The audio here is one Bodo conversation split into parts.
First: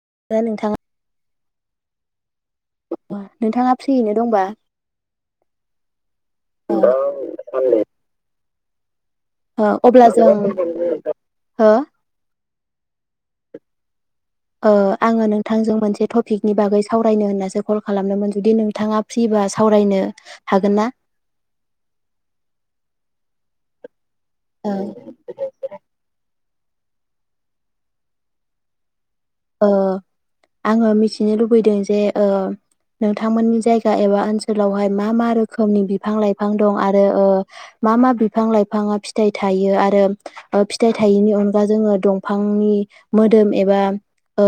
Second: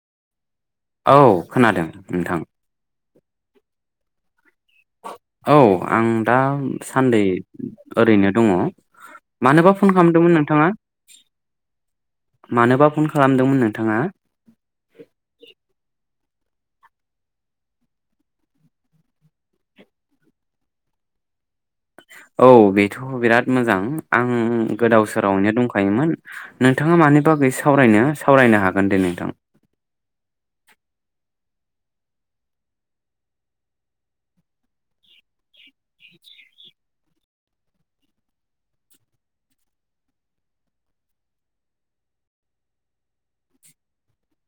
ओमफ्राय नोंथाङा औ खोनादों नोंथां। नोंथाङा फ्रियैनो दंबा? औ आं दा ओ सान्दै ओरैनो दङ। [inaudible] मानोबा फन अब्ला जों खालामदोंमोन नोंथाङा हो मानोबा फन खालामदोंमोन नों नोंथाङा? आङो नोंथांजों मोनसे टपिकनि बागै सावरायनो होननासो कल खालामदोंमोन जुदि नोंथाङा फ्रिबा सावरायनो हागोन ना? औ बेथ' बिराद मोजां आं गोदाव सोरावनो दंखायोमोन। नोंथाङा मानि बागै सावरायनो सावरायनो हागोन दे नोंथां। ओ आङो मिथिनो लुबैदों जे ओ नोंथांमोननि जायगा एबा ओनसोलावहाय मा मा रो खोमनि बिफां लाइफां दं आ रो ओ मा मा बिफां लाइफाङा फिथाइ थायो आरो फिथाइ थायैनि अनगा जोङो दंफांनि मोदोम एबा ओ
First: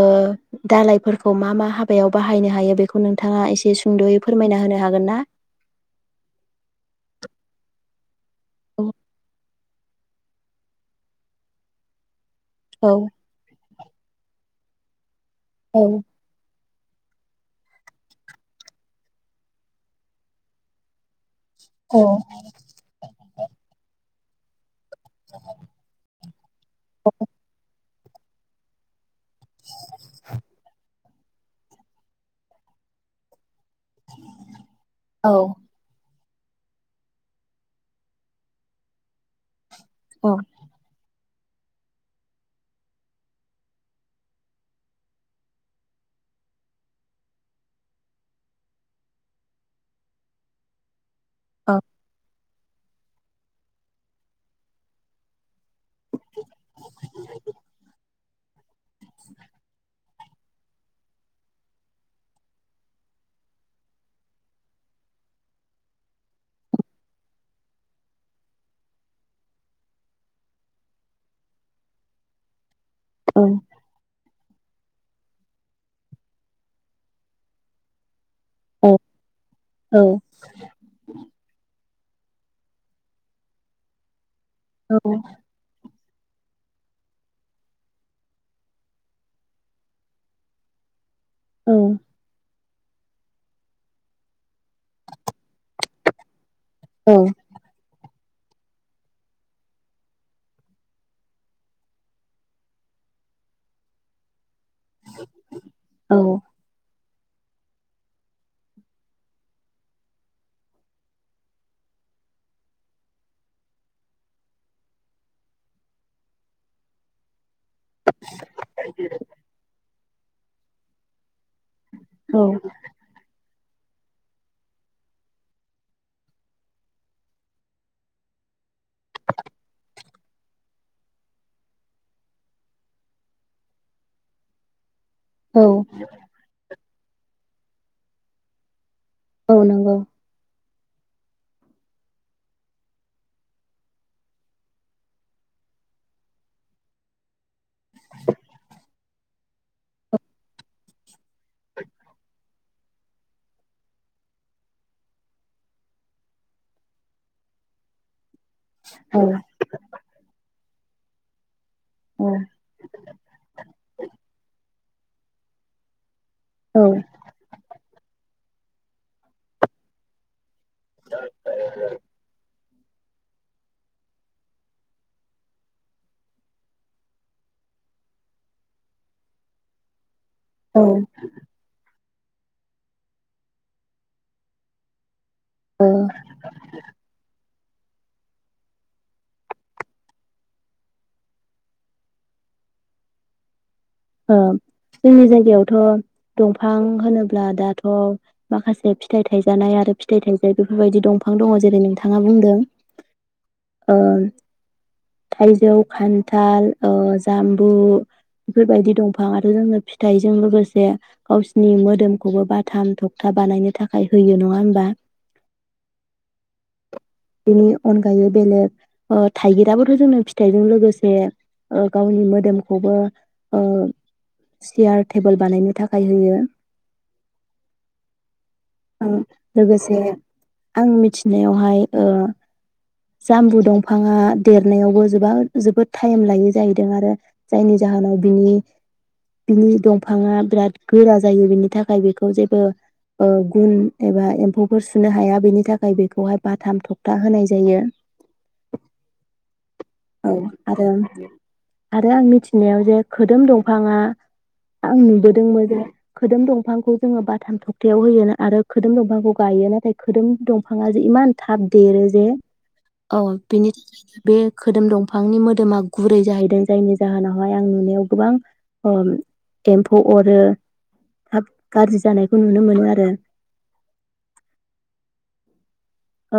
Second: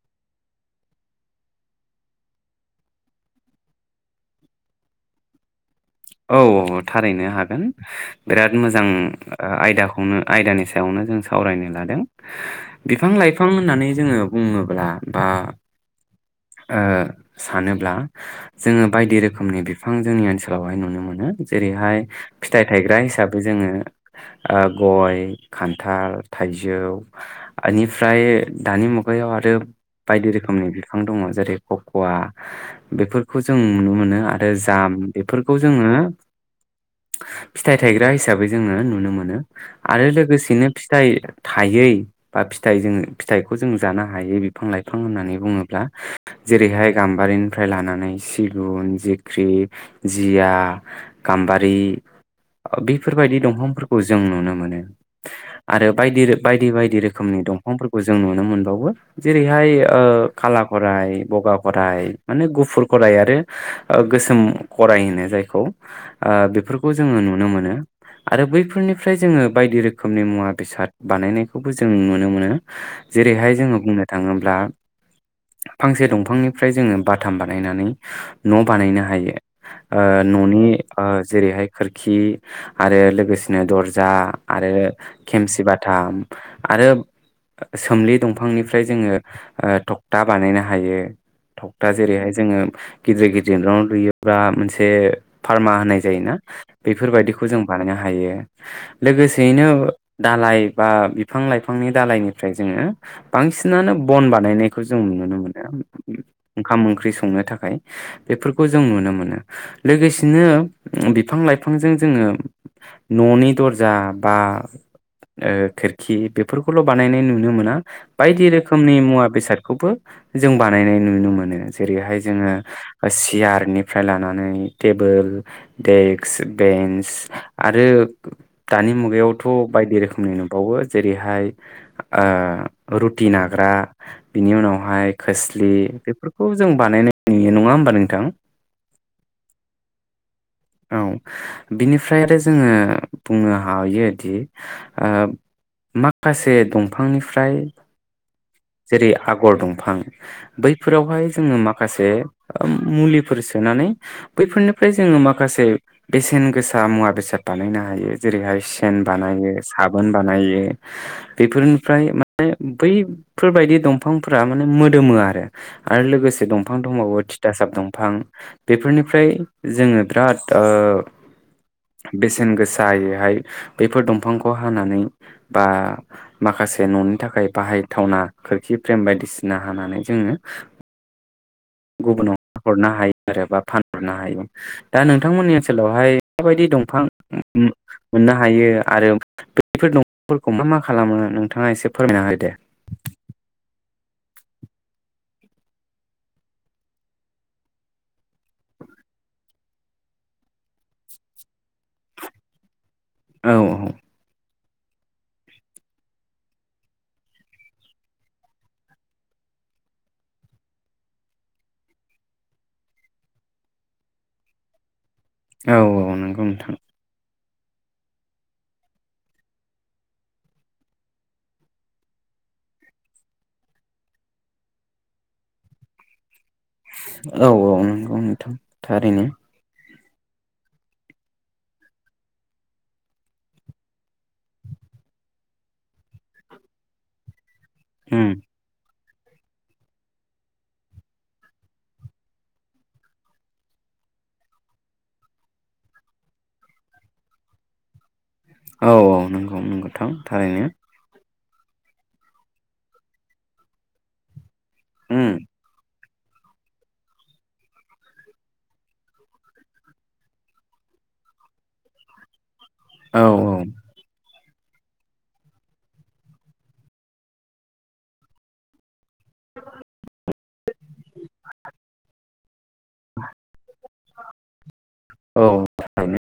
दालइफोरखौ मा मा हाबायाव बाहायनो हायो बेखौ नोंथाङा एसे सुंदयै फोरमायना होनो हागोन ना? औ औ थारैनो हागोन। बिराद औ मोजां आयदाखौनो आयदानि सायावनो जों सावरायनो लादों। औ बिफां लाइफां होननानै जोङो बुङोब्ला बा औ। ओ सानोब्ला जोङो बायदि रोखोमनि बिफां जोंनि ओनसोलाव हाय नुनो मोनो जेरैहाय औ फिथाइ थायग्रा हिसाबै जोङो आ गय, खान्थाल, थाइजौ [unintelligible] फ्राय दानि मु गायाव आरो बायदि रोखोमनि बि फां दङ जेरै ककवा बेफोरखौ जों नुनो मोनो आरो जा फोरखौ औ जोङो फिथाइ थायग्रा हिसाबै जोङो नुनो मोनो। आरो लोगोसेनो फिथाइ थायै बा फिथाइ जोङो फिथाइखौ जों जानो हायै बिफां लाइफां होननानै बुङोब्ला जेरैहाय गाम्बारिनिफ्राय लानानै सिगुन, जेख्रि जिया। औ गामबारि। बेफोरबायदि दंफांफोरखौ जों नुनो मोनो। आरो बायदि रो बायदि बायदि रोखोमनि दंफांफोरखौ जों जों नुनो मोनबावो जेरैहाय ओ खाला खराय बगा खराय माने गुफुर खराय आरो गोसोम खराय होनो‌ जायखौ ओ बेफोरखौ जोङो नुनो मोनो आरो बैफोरनिफ्राय जोङो बायदि रोखोमनि मुवा बेसाद बानायनायखौबो जों नुनो मोनो। औ जेरैहाय जोङो बुंनो थाङोब्ला फांसे दंफांनिफ्राय जोङो बाथाम बानायनानै न बानायनो हायो। ओ औ ननि ओ जेरैहाय खोरखि आरो लोगोसेनो दरजा आरो खेमसि बाथाम। आरो सोमलि दंफांनिफ्राय जोङो ओ थक्था बानायनो हायो। थकथा जेरैहाय जोङो गिदिर गिदिर न' लुयो। बा मोनसे फार्मा होनाय जायोना बेफोरबायदिखौ जों बानायनो हायो। लोगोसेयैनो दालाय बा बिफां लाइफांनि दालायनिफ्राय जोङो बांसिनानो बन बानायनाय खो जों नुनो मोनो ओ उ उ उ औ ओंखाम ओंख्रि सं - संनो थाखाय बेफोरखौ जो जों नुनो मोनो लोगोसेनो ओ बिफां लाइफांजों जोङो न'नि दरजा बा ओ खोरखि बेफोरखौल' बानायनाय नुनो मोना। बायदि रोखोमनि मुवा बेसादखौबो जों बानायनाय नुनो मोनो। जेरैहाय जोङो चियाथ निफ्राय लानानै टेबोल डेक्स, बेन्स आरो दानि मुगायावथ' बायदि रोखोमनि नुनोबावो जेरैहाय ओ रुटि नाग्रा बेनि उनावहाय औ खोस्लि बेफोरखौ जों बानाय नुयो नङा होमबा नोंथां? औ नंगौ। औ बिनिफ्राय आरो जोङो बुंनो हायोदि ओ माखासे दंफांनिफ्राय [inaudible] जेरै आगर दंफां बैफोरावहाय जोङो माखासे ओम मुलिफोर सोनानै बैफोरनिफ्राय जोङो माख खासे बेसेन गोसा मुवा बेसाद बानायनो हायो। जेरैहाय सेन औ बानायो साबोन बानायो। बेफोरनो फ्राय माने बैफोरबायदि दंफांफोरा माने मोद दोमो आरो, आरो लोगोसे दंफां औ दंबावो थिथासाब दंफां बेफोरनिफ्राय जोङो बिराद ओ बेसेन गोसा दायोहाय बैफोर दंफांखौ हानानै बा माखासे न'नि थाखाय बाहायथावना खोरखि फ्रेम बायदिसिना हानानै जोङो औ गुबुनाव हरनो हायो आरो बा फानहरनो हायो दा नों नोंथांमोननि ओ ओनसोलावहाय माबायदि दंफां ओम मोननो हायो आरो बैफोर दंफांफोरखौ मा मा खालामो नोंथाङा एसे फोरमायना होदे। ओ जोंनि जायगायावथ' दंफां होनोब्ला दाथ' माखासे फिथाइ थाइजानाय आरो फिथाइ थाइजायि जेरै नोंथांआ बुंदों औ औ ओ थाइजौ खान्थाल ओ जाम्बु। बेफोरबायदि दंफां आरो जोंनो फिथाइजों लोगोसे गावसिनि मोदोमखौबो बाथाम थखथा बानायनो थाखाय होयो नङा होनबा? औ औ नंगौ नोंथां। बिनि अनगायै बेलेग ओ थाइगिराबोथ जोंनो फिथाइजों लोगोसे गावनि मोदोमखौबो ओ सियार टेबोल बानायनो थाखाय होयो औ औ नंगौ नोंथां ओ थारैनो लोगोसे आं मिथिनायावहाय ओ जामबु दंफांङा देरनायावबो जोबा जोबोद टाइम लायो जाहैदों आरो जायनि जा उम बिनि बिनि दंफाङा बिराद गोरा जायो बिनि थाखाय बेखौ जेबो गुन एबा एम्फौफोर सुनो हाया बेनि थाखाय बेखौहाय बाथाम थखथा होनाय जायो औ औ नंगौ नंगौ थां औ थारैनो आरो आरो आं मिथिनायाव जे खोदोम दंफांङा आं उम नुबोदोंमोनजे खोदोम दंफांखौ जोङो बाथाम थखथायाव होयो आरो खोदोम दंफांखौ गायो नाथाय खोदोम दंफांङा जे इमान थाब देरो जे औ बिनि बे खोदोम दंफांनि मोदोमा गुरै जाहैदों जायनि जाहोनावहाय आं नुनायाव गोबां ओम एम्फौ अरो हाब गाज्रि जानायखौ नुनो मोनो आरो औ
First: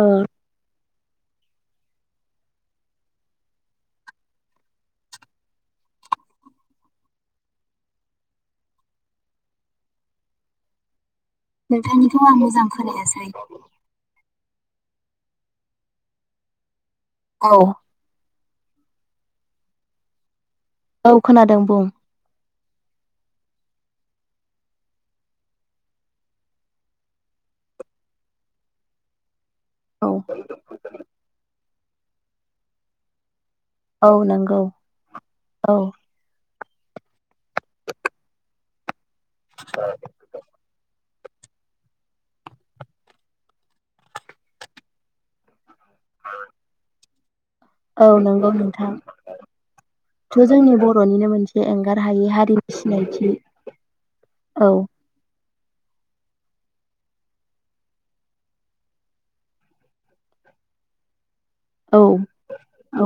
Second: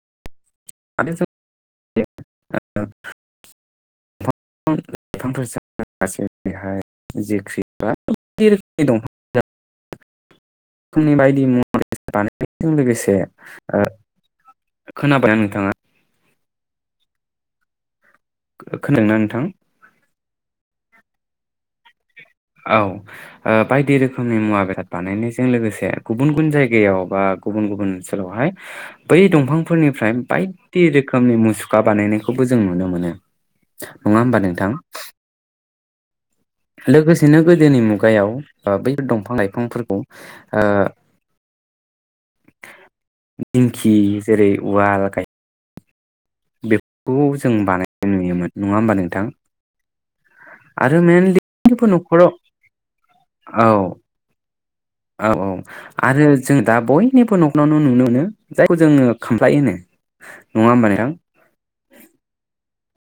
ओ [unintelligible] आंनि बायदि मुवर नोंथांनिखौ आं मोजां बानायनायजों लोगोसे खोनायासै खोनाबाय नोंथांङा औ खोनादोंना नोंथां औ खोनादों बुं औ बायदि रोखोमनि मुवा बेसाद बानायनायजों लोगोसे गुबुन गुबुन जायगायाव बा गुबुन गुबुन ओनसोलावहाय बै दंफां औ फोरनिफ्राय बायदि रोखोमनि मुसु खा बानायनायखौबो जों नुनो मोनो औ नंङा होमबा नंगौ नोंथां औ लोगोसेनो गोदोनि मुगायाव बैफोर दं बिफां लाइफांफोरखौ दिंखि जेरै उवाल गाय औ [unintelligible] औ नंगौ नुयोमोन नङा नोंथां होमबा जोंनि आरो बर'निनो मेनलि मोनसे बयनिबो एंगार हायि न'खराव हारिनि सिनायथि औ औ औ औ आरो जों दा बयनिबो न'खनावनो नुनो मोनो जायखौ जोंङो खामफ्लाय होनो नंङा होमबा नोंथां औ औ।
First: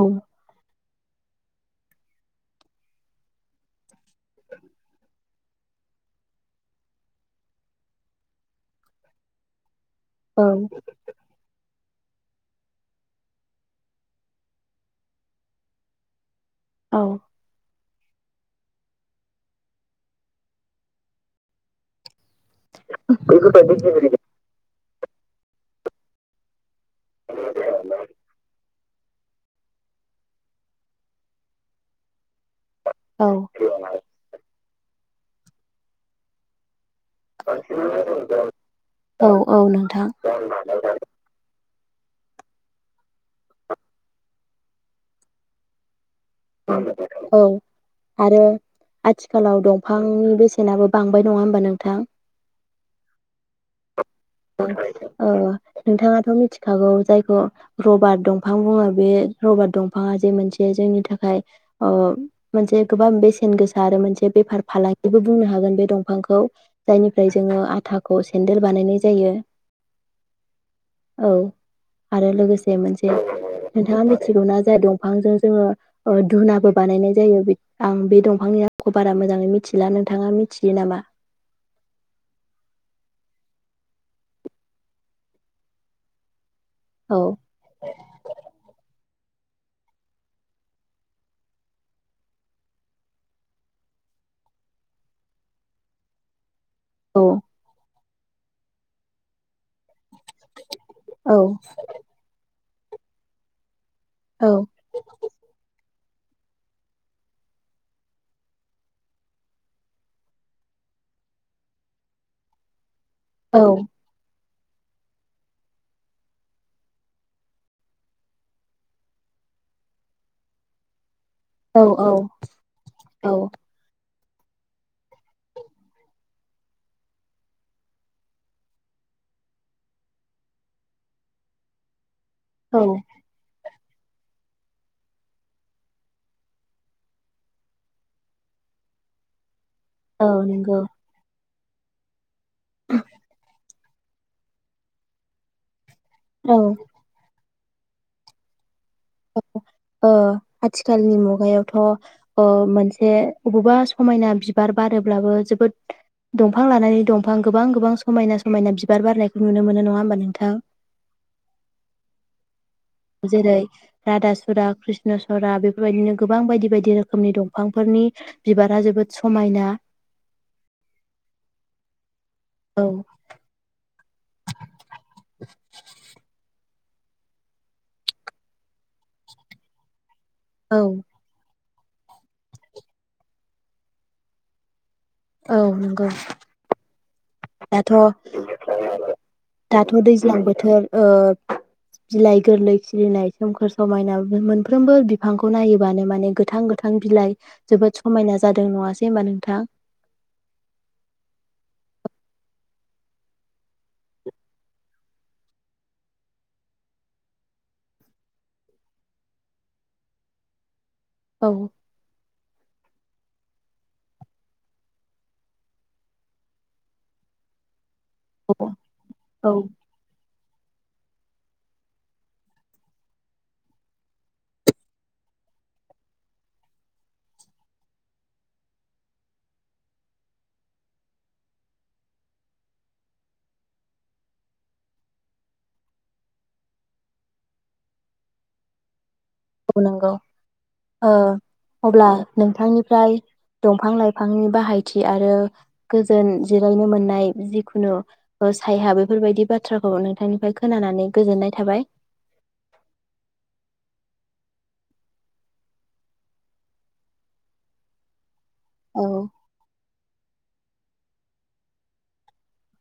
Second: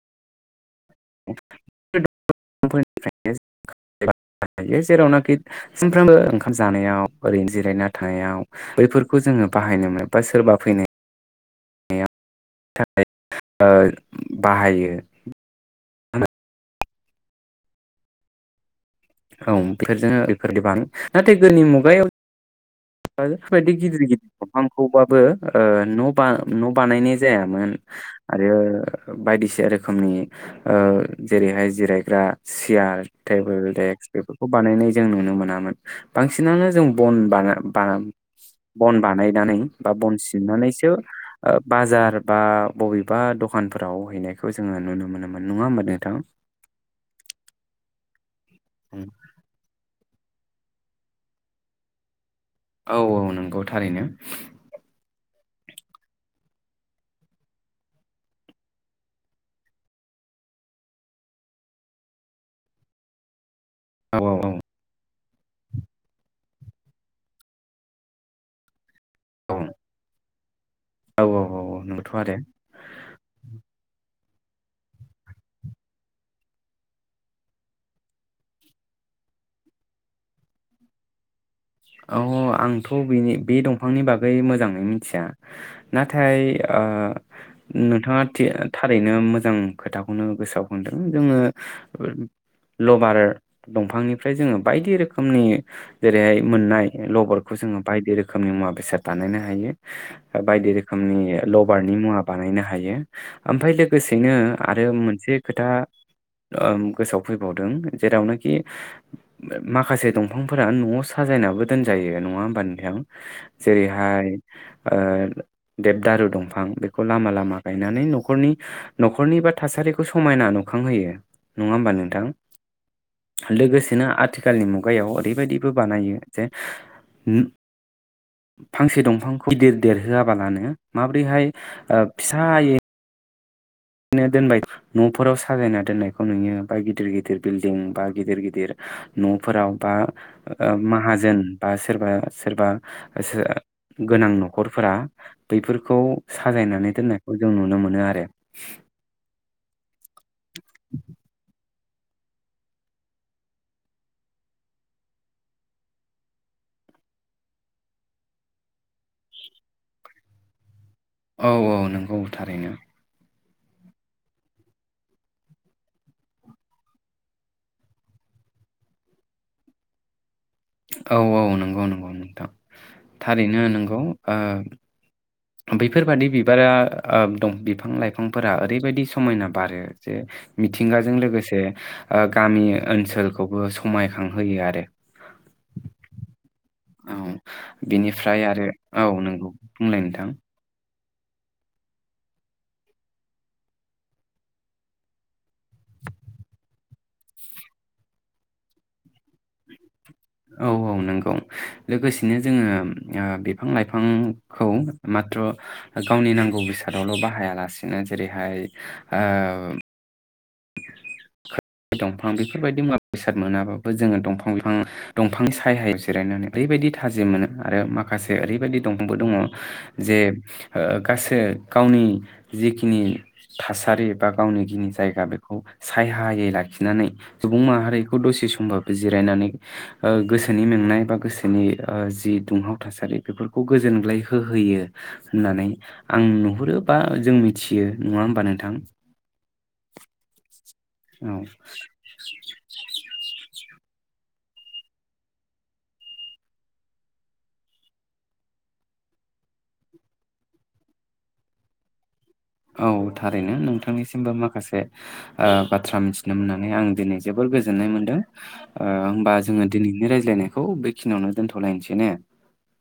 जेरावनाखि सानफ्रामबो ओंखाम जानायाव ओरैनो जिरायना थानायाव बेफोरखौ जोङो बाहायनो मोनो फा औ सोरबा फैनाय। थाखाय बाहायो। औ। औ बेफोरजोंनो बेफोरदि बानो नाथाय गोदनि मुगायाव। [unintelligible] खौ बाबो ओ न'-बां न'। बानायनाय जायामोन आरो। बायदिसिना रोखोमनि ओ जेरैहाय जिरायग्रा। सियार औ टेबोल देक्क बेफोरखौ। बानायनाय जों नुनो मोनामोन बांसिनानो जों। बन बाना। बन औ बानायनानै औ बा नोंथां बन सिनानै। बाजार बा बबेबा द'खानफोराव हैनायखौ जोङो नुनो मोनोमोन नङा होनोमा नोंथां। औ आरो। आथिखालाव दंफां। बेसेनाबो बांबाय नङा होनोमबा नोंथां। औ औ नंगौ थारैनो। औ नोंथाङाथ मिथिखागौ जायखौ रबारट दंफां बुङो बे रबारट दंफाङा जे मोनसे जोंनि थाखाय। मोनसे गोबां बेसेन गोसा। आरो औ मोनसे बेफार फालांगिबो। बुंनो हागोन बे दंफांखौ जायनिफाय जोंङो आथाखौ सेन्देल बानायनाय। जायो। औ औ आरो लोगोसे मोनसे नोंथाङा। थिगौ जाया दंफांजों जोङो। धुुनाबो बानायनाय जायो आं बे दंफांनि आखौ बारा मोजाङै मिथिला नोंथाङा मिथियो नामा। औ आंथ बेनि बे दंफांनि बागै मोजाङै मिथिया नाथाय। ओ औ नोंथाङा थि थारैनो। नो मोजां खोथाखौनो गोसोआव खदों जोङो लबार दंफांनिफ्राय जोङो बायदि रोखोमनि जेरैहाय। मोननाय औ लबारखौ जोङो बायदि रोखोम। खोमनि मुवा बेसाद बानायनो हायो। बायदि रोखोमनि औ लबारनि मुवा बानायनो हा। हायो ओमफ्राय लो। गोसेनो औ आरो मोनसे खोथा। ओम गोसोआव फैबावदों जेरावनोखि [unintelligible] माखासे दंफांफोरा न'आव स साजायनाबो दोनजायो नङा होमबा नोंथां। औ जेरैहाय ओ देब दारु दंफां बेखौ लामा लामा गायनानै नखरनि नखरनि बा थासारिखौ समायना नुखांहोयो नङा औ होमबा नोंथां औ लोगोसेनो आथ आथिखालनि मुगायाव ओरैबायदिबो बानायो जे उम फांसे दंफांख गिदिर देरहोया बालानो माब्रैहाय फिसायो औ नो दोनबाय नफोराव साजायना दोननायखौ नुयो बा गिदिर गिदिर बिल्डिं बा गिदिर गिदिर नफोराव बा औ ओ नंगौ माहाजोन बा सोरबा सोरबा सो गोनां नखरफोरा बैफोर खौ औ साजायनानै दोननायखौ जों नुनो मोनो आरो ओ आथिखालनि मुगायावथ अ मोनसे बबावबा समायना बिबार बारोब्लाबो जोबोद दंफां लानानै दंफां गोबां गोबां समायना समायना बिबार बारनायखौ नुनो मोनो नङा होमबा नोंथां औ औ नंगौ थारैनो जेरै रादा सुरा कृष्ण सरा बेफोरबायदिनो गोबां बायदि बायदि रोखोमनि दंफांफोरनि बिबारा जोबोद समायना औ औ नंगौ नंगौ नोंथां औ थारैनो नंगौ ओ बेफोरबादि बिबारा ओब दं बिफां लाइफांफोरा ओरैबायदि समायना बारो जे औ मिथिंगाजों लोगोसे ओ गामि ओनसोलखौबो समायखांहोयो आरो औ नंगौ औ दाथ' बेनिफ्राय आरो औ नोंगौ दाथ' बुंलाय नोंथां दैज्लां बोथोर ओ बिलाइ गोरलै खिरिनाय सोमखोर समायना मोनफ्रोमबो बिफांखौ नायोबानो माने गोथां गोथां बिलाइ जोबोद समायना जादों नङासै होबा नोंथां? औ औ नंगौ लोगोसेनो जोङो ओ बिफां लाइफांखौ माथ्र गावनि नांगौ बेसादावल बाहायालासिनो जेरैहाय ओ औ [unintelligible] दंफां बेफोरबायदि मुवा बेसाद मोनाबाबो जोङो दंफां फां दंफांनि सायहायाव जिरायनानै ओरैबायदि थाजि मोनो आरो माख माखासे औ ओरैबायदि दंफांबो दङ जे ओ गासो गावनि जिखिनि थासारि बा गावनिखिनि जायगा बे खौ सायहायै लाखिनानै सुबुं माहारिखौ दसे समबाबो जिरायनानै ओ गोसोनि मेंनाय बा गोसोनि ओ जि दुंहाव थासारि बेफोरखौ गोजोनग्लाय होहोयो होननानै आं नुहुरो बा जों मिथियो नङा होमबा नोंथां? औ नंगौ ओ औ अब्ला नोंथांनिफ्राय दंफां लाइफांनि बाहायथि आरो गोजोन जिरायनो मोननाय जिखुनु सायहा बेफोरबायदि बाथ्राखौ नोंथांनिफ्राय खोनानानै गोजोननाय थाबाय। औ थारैनो नोंथांनिसिमबो माखासे ओ बाथ्रा मिथिनो मोननानै आं दिनै जोबोर गोजोननाय मोनदों। ओ औ होमबा जोङो दिनैनि रायज्लायनाय खौ बेखिनियावनो दोनथ'लायनोसै ने?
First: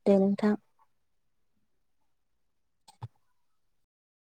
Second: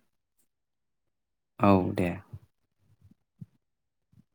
दे नोंथां। औ दे।